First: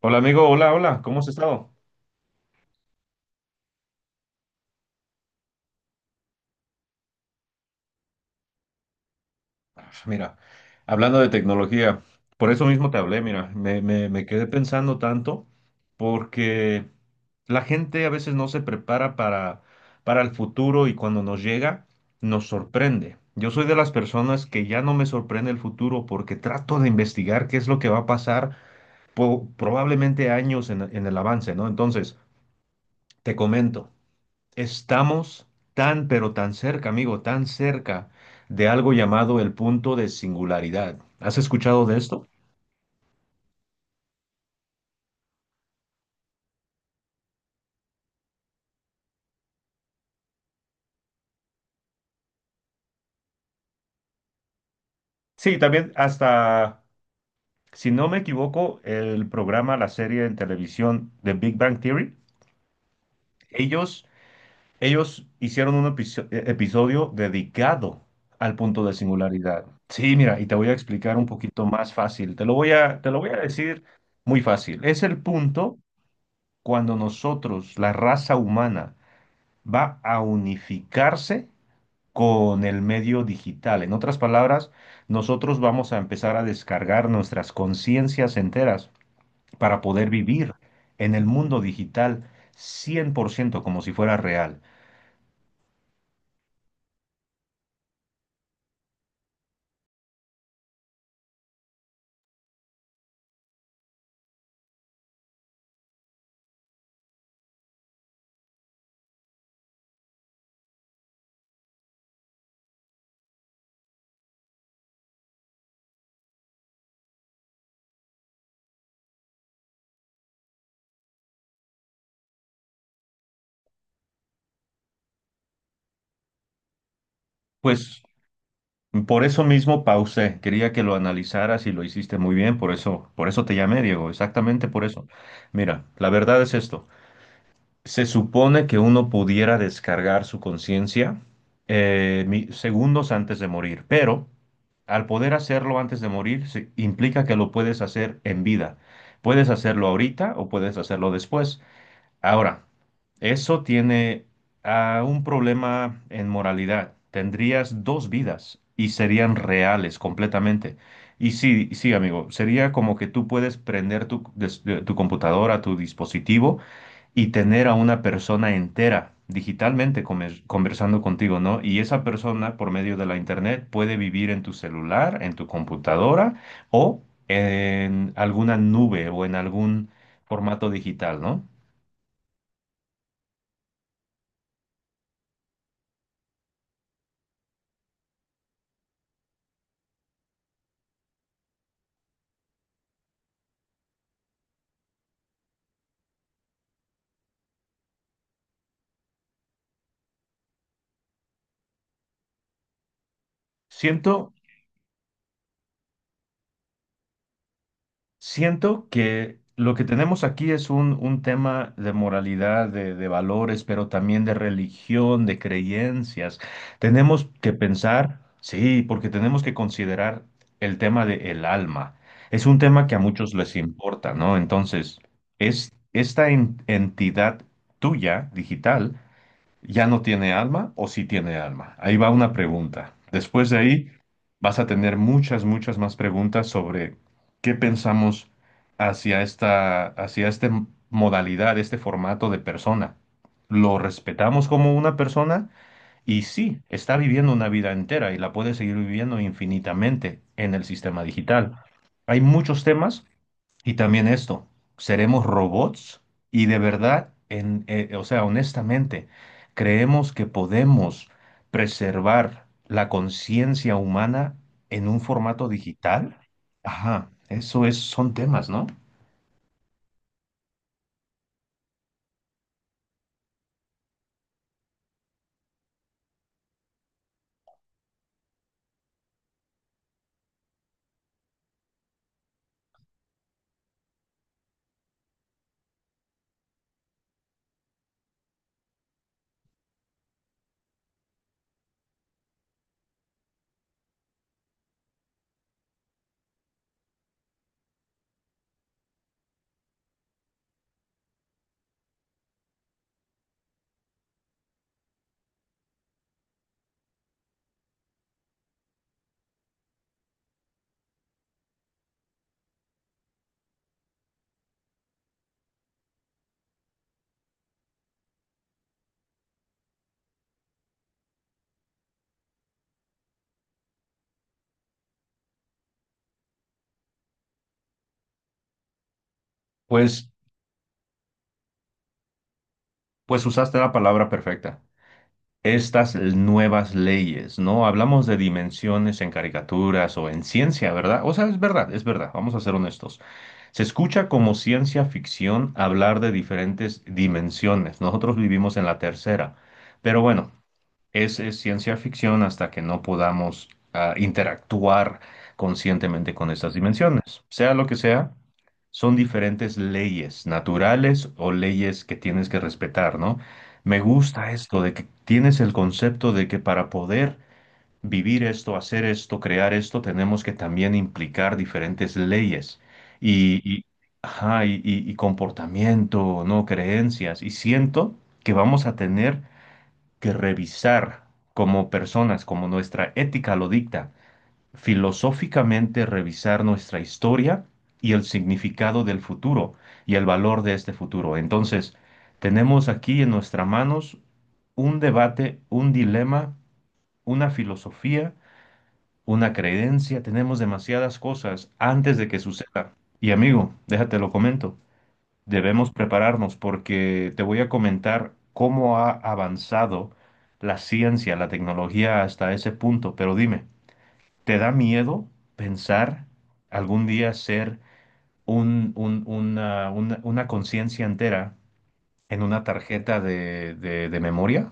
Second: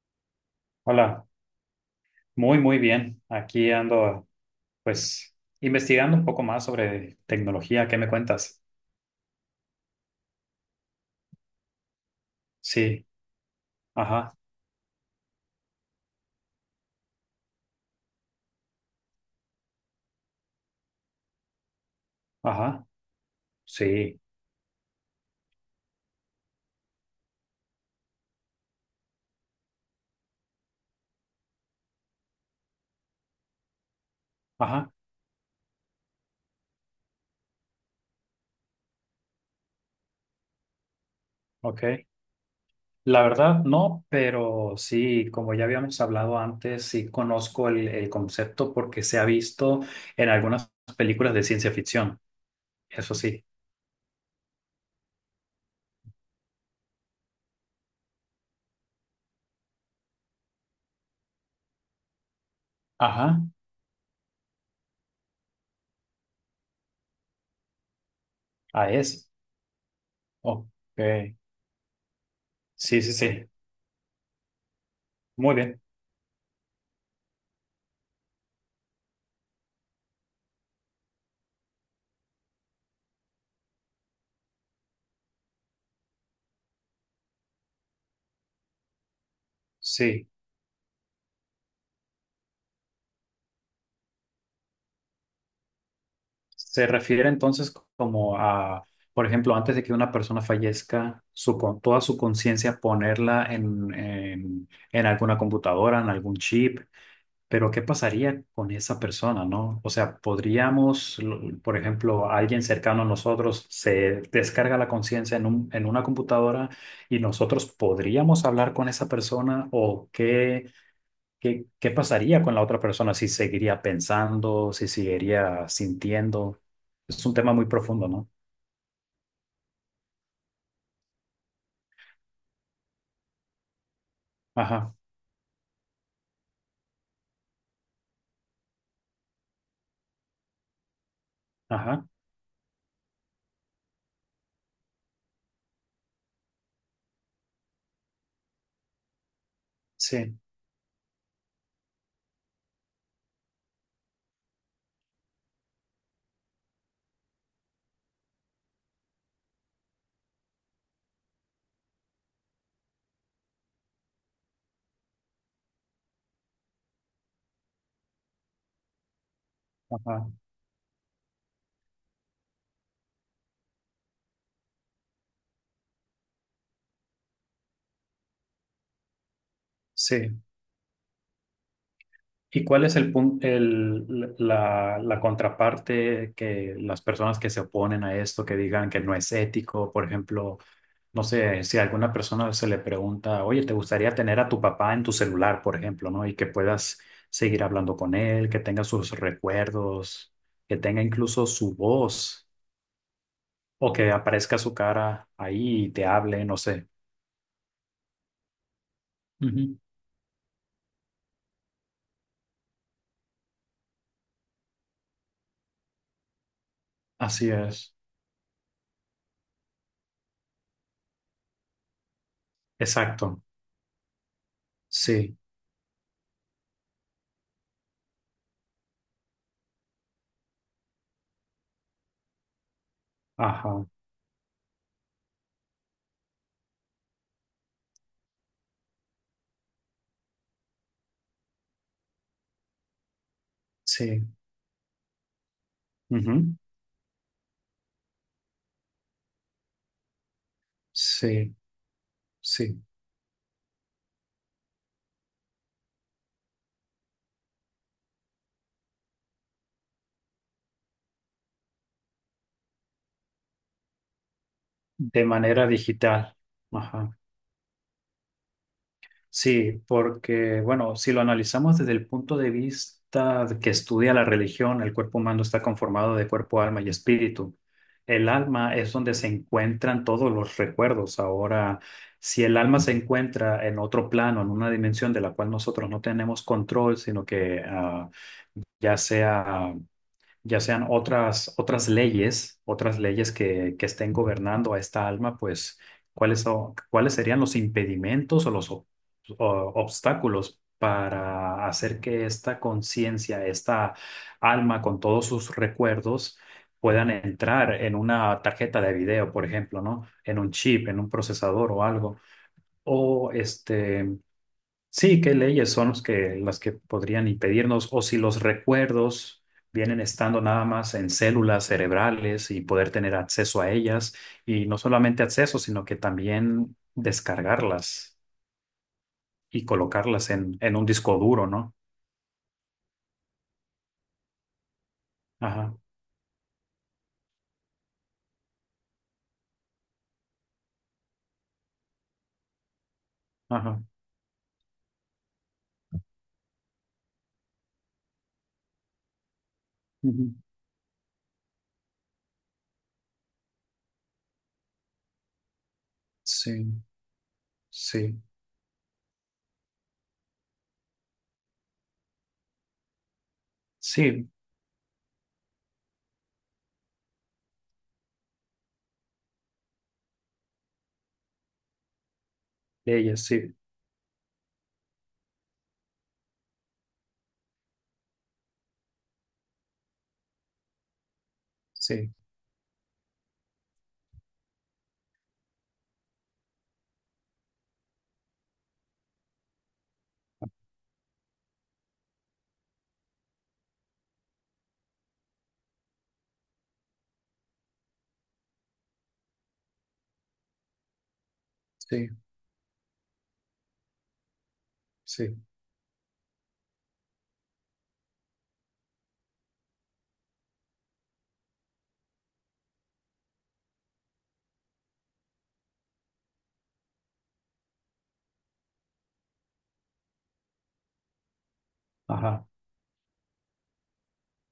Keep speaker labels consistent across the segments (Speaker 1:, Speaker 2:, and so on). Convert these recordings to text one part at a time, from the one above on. Speaker 1: Hola amigo, hola, hola, ¿cómo has
Speaker 2: Hola,
Speaker 1: estado?
Speaker 2: muy, muy bien. Aquí ando, pues, investigando un poco más sobre tecnología. ¿Qué me cuentas?
Speaker 1: Ah, mira, hablando de tecnología, por eso mismo te
Speaker 2: Sí,
Speaker 1: hablé, mira, me
Speaker 2: ajá,
Speaker 1: quedé pensando tanto porque la gente a veces no se prepara para el futuro y cuando nos llega nos
Speaker 2: ajá,
Speaker 1: sorprende. Yo soy de las
Speaker 2: sí,
Speaker 1: personas que ya no me sorprende el futuro porque trato de investigar qué es lo que va a pasar probablemente años en el avance, ¿no? Entonces, te comento.
Speaker 2: ajá,
Speaker 1: Estamos tan, pero tan cerca, amigo, tan cerca de algo llamado el punto de singularidad. ¿Has
Speaker 2: ok.
Speaker 1: escuchado de esto?
Speaker 2: La verdad, no, pero sí, como ya habíamos hablado antes, sí conozco el concepto porque se ha visto en algunas películas de ciencia ficción. Eso sí,
Speaker 1: Sí, también hasta, si no me equivoco, el programa, la serie en televisión de Big Bang Theory,
Speaker 2: ajá,
Speaker 1: ellos, ellos hicieron un episodio dedicado al punto
Speaker 2: ah,
Speaker 1: de
Speaker 2: es.
Speaker 1: singularidad. Sí, mira, y te
Speaker 2: Ok,
Speaker 1: voy a explicar un poquito más fácil.
Speaker 2: sí,
Speaker 1: Te
Speaker 2: sí,
Speaker 1: lo voy a
Speaker 2: sí,
Speaker 1: decir muy fácil. Es el
Speaker 2: muy
Speaker 1: punto
Speaker 2: bien,
Speaker 1: cuando nosotros, la raza humana, va a unificarse con el medio digital. En otras palabras, nosotros vamos a empezar a descargar nuestras conciencias enteras para poder
Speaker 2: sí.
Speaker 1: vivir en el mundo digital 100% como si fuera real.
Speaker 2: Se refiere entonces como a, por ejemplo, antes de que una persona fallezca, toda su conciencia ponerla en alguna computadora, en algún chip, pero ¿qué pasaría con esa persona, no? O sea, podríamos, por ejemplo, alguien cercano a nosotros se descarga la conciencia en un, en una computadora y nosotros podríamos hablar con esa persona o qué. ¿Qué pasaría con la otra persona si seguiría pensando, si seguiría sintiendo? Es un tema muy
Speaker 1: Pues
Speaker 2: profundo, ¿no?
Speaker 1: por eso mismo pausé, quería que lo analizaras y lo hiciste muy bien, por eso te llamé, Diego, exactamente por
Speaker 2: Ajá,
Speaker 1: eso. Mira, la verdad es esto. Se supone que uno pudiera descargar su conciencia
Speaker 2: ajá,
Speaker 1: segundos antes de morir, pero al poder hacerlo antes de morir, implica que lo puedes hacer en vida. Puedes hacerlo ahorita
Speaker 2: sí,
Speaker 1: o puedes hacerlo después. Ahora, eso tiene un problema en moralidad. Tendrías dos vidas y serían reales completamente. Y sí, sí, amigo, sería como que tú puedes prender tu computadora, tu dispositivo y tener a una persona entera digitalmente
Speaker 2: ajá,
Speaker 1: conversando contigo, ¿no? Y esa persona por medio de la internet puede vivir en tu celular, en tu computadora o en alguna nube o en algún
Speaker 2: sí.
Speaker 1: formato digital, ¿no?
Speaker 2: ¿Y cuál es el punto, la contraparte que las personas que se oponen a esto, que digan que no es ético, por ejemplo? No sé, si a alguna persona se le pregunta, oye, ¿te gustaría tener a tu papá en tu celular, por ejemplo, no? Y que puedas seguir hablando con él, que tenga sus recuerdos, que tenga incluso su voz, o que
Speaker 1: Siento
Speaker 2: aparezca su cara ahí y te hable, no sé.
Speaker 1: Siento que lo
Speaker 2: Ujú.
Speaker 1: que tenemos aquí es un tema de moralidad, de valores, pero también de religión, de creencias. Tenemos
Speaker 2: Así
Speaker 1: que
Speaker 2: es.
Speaker 1: pensar, sí, porque tenemos que considerar el tema del alma. Es un tema que a muchos
Speaker 2: Exacto.
Speaker 1: les importa, ¿no? Entonces,
Speaker 2: Sí.
Speaker 1: es esta entidad tuya, digital, ¿ya no tiene alma o sí tiene alma? Ahí va una pregunta. Después de
Speaker 2: Ajá.
Speaker 1: ahí vas a tener muchas, muchas más preguntas sobre qué pensamos hacia esta modalidad, este formato de persona. ¿Lo
Speaker 2: Sí.
Speaker 1: respetamos como una persona? Y
Speaker 2: Ujú.
Speaker 1: sí, está viviendo una vida entera y la puede seguir viviendo infinitamente en el sistema
Speaker 2: Sí.
Speaker 1: digital. Hay muchos
Speaker 2: Sí.
Speaker 1: temas y también esto, ¿seremos robots? Y de verdad, o sea, honestamente, ¿creemos que podemos preservar la conciencia humana en un
Speaker 2: De
Speaker 1: formato
Speaker 2: manera
Speaker 1: digital?
Speaker 2: digital.
Speaker 1: Ajá,
Speaker 2: Ajá.
Speaker 1: eso es, son temas, ¿no?
Speaker 2: Sí, porque, bueno, si lo analizamos desde el punto de vista de que estudia la religión, el cuerpo humano está conformado de cuerpo, alma y espíritu. El alma es donde se encuentran todos los recuerdos. Ahora, si el alma se encuentra en otro plano, en una dimensión de la cual nosotros no tenemos control, sino que ya sea ya sean otras leyes que estén gobernando a esta alma, pues, cuáles serían los impedimentos o los obstáculos para hacer que esta conciencia, esta alma con todos sus recuerdos puedan entrar en una tarjeta de video, por ejemplo, ¿no? En un chip, en un procesador o algo. O este, Sí, ¿qué leyes son los que, las que podrían impedirnos o si los recuerdos vienen estando nada más en células cerebrales y poder tener acceso a ellas y no solamente acceso, sino que también descargarlas y
Speaker 1: Pues,
Speaker 2: colocarlas en, un disco duro, ¿no?
Speaker 1: pues usaste la palabra perfecta.
Speaker 2: Ajá,
Speaker 1: Estas nuevas leyes, ¿no? Hablamos de dimensiones en caricaturas o en ciencia, ¿verdad? O sea, es verdad, vamos a ser honestos. Se
Speaker 2: ajá.
Speaker 1: escucha como ciencia ficción hablar de diferentes dimensiones. Nosotros vivimos en la tercera, pero bueno,
Speaker 2: Ujú.
Speaker 1: es ciencia ficción hasta que no podamos interactuar conscientemente con estas
Speaker 2: Sí,
Speaker 1: dimensiones. Sea lo que sea,
Speaker 2: sí,
Speaker 1: son diferentes leyes naturales o leyes que tienes que respetar, ¿no? Me
Speaker 2: sí,
Speaker 1: gusta esto de que tienes el concepto de que para poder vivir esto, hacer esto, crear esto, tenemos que también implicar diferentes leyes
Speaker 2: leyes,
Speaker 1: y,
Speaker 2: sí,
Speaker 1: y, ajá, y comportamiento, ¿no? Creencias. Y siento que vamos a tener que revisar como
Speaker 2: sí,
Speaker 1: personas, como nuestra ética lo dicta, filosóficamente revisar nuestra historia y el significado del futuro y el valor de este futuro. Entonces, tenemos aquí en nuestras manos un debate, un dilema, una filosofía una creencia, tenemos demasiadas cosas antes de
Speaker 2: sí,
Speaker 1: que suceda. Y amigo, déjate lo comento,
Speaker 2: sí,
Speaker 1: debemos prepararnos porque te voy a comentar cómo ha avanzado la ciencia, la tecnología hasta ese punto. Pero dime, ¿te da miedo pensar algún día ser una conciencia entera en una
Speaker 2: ajá.
Speaker 1: tarjeta de memoria?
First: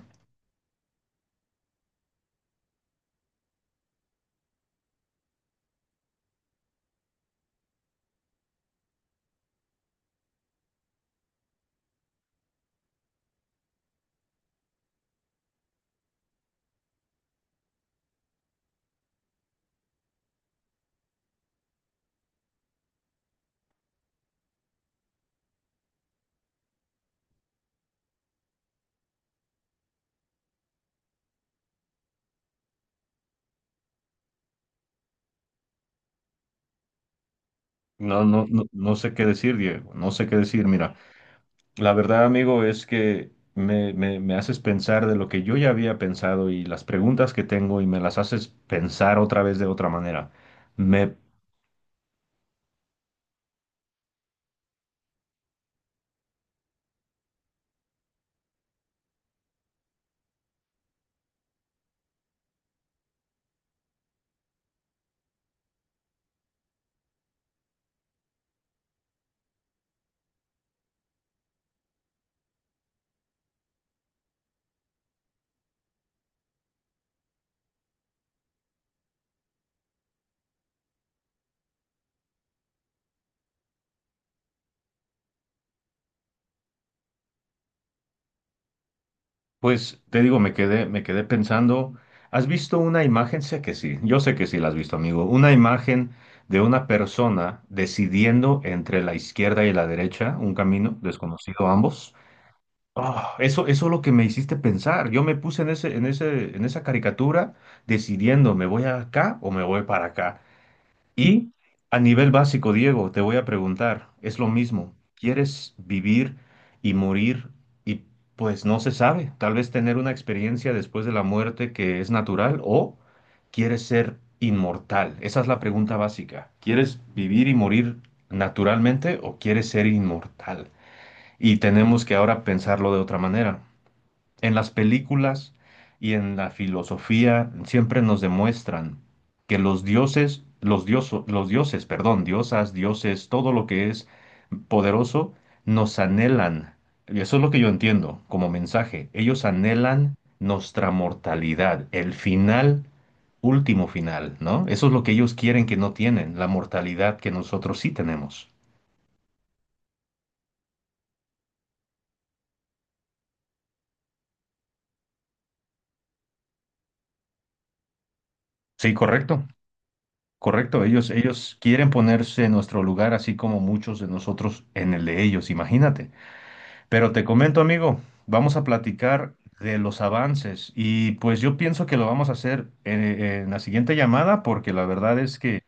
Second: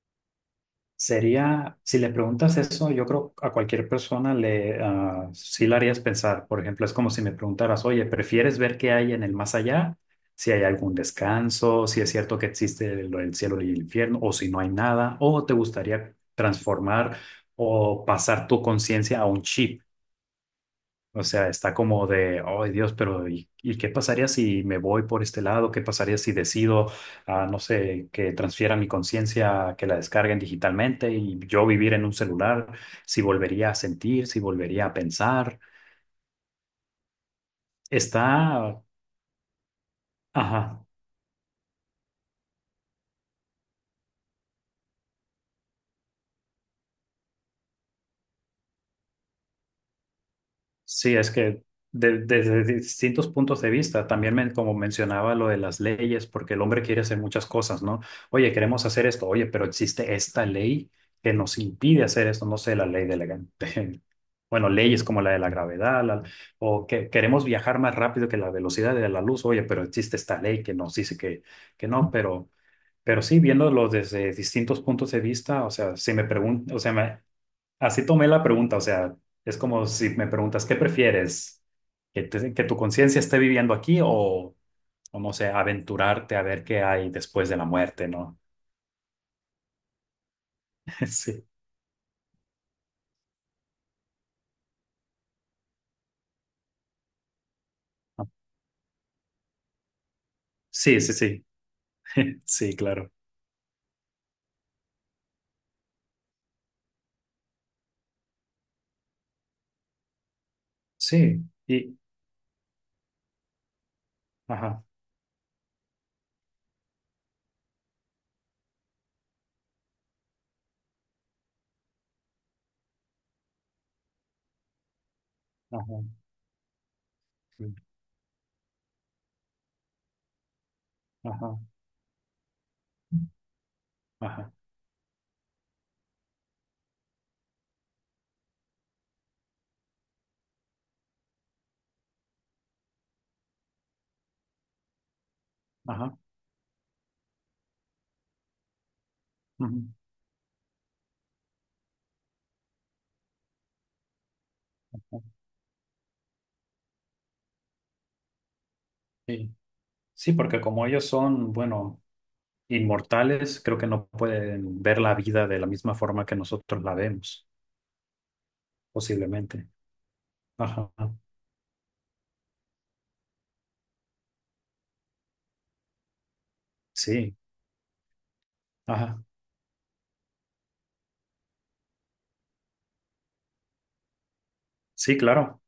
Speaker 2: Sería, si le preguntas eso, yo creo a cualquier persona sí la harías pensar. Por ejemplo, es como si me preguntaras, oye, ¿prefieres ver qué hay en el más allá? Si hay algún descanso, si es cierto que existe lo del cielo y el infierno, o si no hay nada, o te gustaría transformar o pasar tu conciencia a un chip. O sea, está como de, ay Dios, pero ¿y qué pasaría si me voy por este lado? ¿Qué pasaría si decido, no sé, que transfiera mi conciencia, que la descarguen digitalmente y yo vivir en un celular? Si volvería a sentir, si volvería a pensar.
Speaker 1: No, no, no,
Speaker 2: Está,
Speaker 1: no sé qué decir, Diego, no sé qué decir,
Speaker 2: ajá.
Speaker 1: mira. La verdad, amigo, es que me haces pensar de lo que yo ya había pensado y las preguntas que tengo y me las haces pensar otra vez de otra manera. Me,
Speaker 2: Sí, es que desde distintos puntos de vista, también como mencionaba lo de las leyes, porque el hombre quiere hacer muchas cosas, ¿no? Oye, queremos hacer esto, oye, pero existe esta ley que nos impide hacer esto, no sé, la ley de bueno, leyes como la de la gravedad, o que queremos viajar más rápido que la velocidad de la luz, oye, pero existe esta ley que nos dice que no, pero sí, viéndolo desde distintos puntos de vista, o sea, si me preguntan, o sea, así tomé la pregunta, o sea, es como si me preguntas, ¿qué prefieres? ¿Que tu conciencia esté viviendo aquí o no sé, aventurarte a ver qué hay después de la muerte, ¿no?
Speaker 1: pues te digo, me quedé pensando. ¿Has visto una imagen? Sé que sí, yo sé que sí la has visto, amigo. Una imagen de una persona decidiendo entre la izquierda y la derecha, un camino
Speaker 2: Sí, sí, sí,
Speaker 1: desconocido a ambos.
Speaker 2: sí, sí, claro.
Speaker 1: Ah, eso es lo que me hiciste pensar. Yo me puse en en esa caricatura decidiendo, ¿me voy acá o me voy para acá?
Speaker 2: Sí,
Speaker 1: Y
Speaker 2: y,
Speaker 1: a nivel básico, Diego, te voy a preguntar, es lo
Speaker 2: ajá,
Speaker 1: mismo. ¿Quieres vivir y morir? Y pues no se sabe, tal vez tener una experiencia después de la muerte que es natural o quieres ser inmortal. Esa es la pregunta
Speaker 2: ajá,
Speaker 1: básica. ¿Quieres vivir y
Speaker 2: sí,
Speaker 1: morir naturalmente o quieres ser inmortal? Y
Speaker 2: ajá,
Speaker 1: tenemos que ahora pensarlo de otra manera
Speaker 2: ajá,
Speaker 1: en las películas y en la filosofía siempre nos demuestran que los dioses, perdón, diosas, dioses, todo lo que es poderoso, nos
Speaker 2: ajá.
Speaker 1: anhelan. Y eso es lo que yo entiendo como mensaje. Ellos
Speaker 2: Ujú,
Speaker 1: anhelan nuestra mortalidad, el final, último final, ¿no? Eso es lo que ellos quieren que no tienen, la mortalidad que nosotros sí tenemos.
Speaker 2: sí. Sí, porque como ellos son, bueno, inmortales, creo que no pueden ver la vida de la misma forma que nosotros la vemos,
Speaker 1: Sí, correcto.
Speaker 2: posiblemente.
Speaker 1: Correcto,
Speaker 2: Ajá,
Speaker 1: ellos quieren ponerse en nuestro lugar, así como muchos de nosotros en el de ellos, imagínate. Pero te
Speaker 2: sí.
Speaker 1: comento, amigo, vamos a
Speaker 2: Ajá.
Speaker 1: platicar de los avances y pues yo pienso que lo vamos a hacer en la siguiente llamada porque la
Speaker 2: Sí,
Speaker 1: verdad es que
Speaker 2: claro,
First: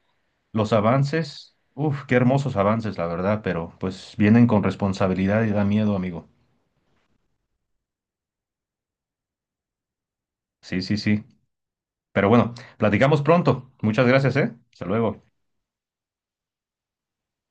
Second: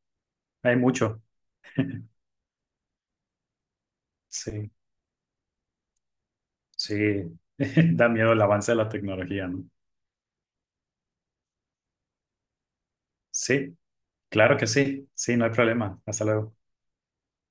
Speaker 1: los
Speaker 2: hay mucho.
Speaker 1: avances, uff, qué hermosos avances, la verdad, pero pues vienen con
Speaker 2: Sí,
Speaker 1: responsabilidad y da miedo, amigo.
Speaker 2: sí, da miedo el avance de la tecnología, ¿no?
Speaker 1: Sí, sí, sí. Pero bueno, platicamos pronto.
Speaker 2: Sí,
Speaker 1: Muchas gracias, ¿eh?
Speaker 2: claro que
Speaker 1: Hasta
Speaker 2: sí,
Speaker 1: luego.
Speaker 2: sí, no hay problema. Hasta luego.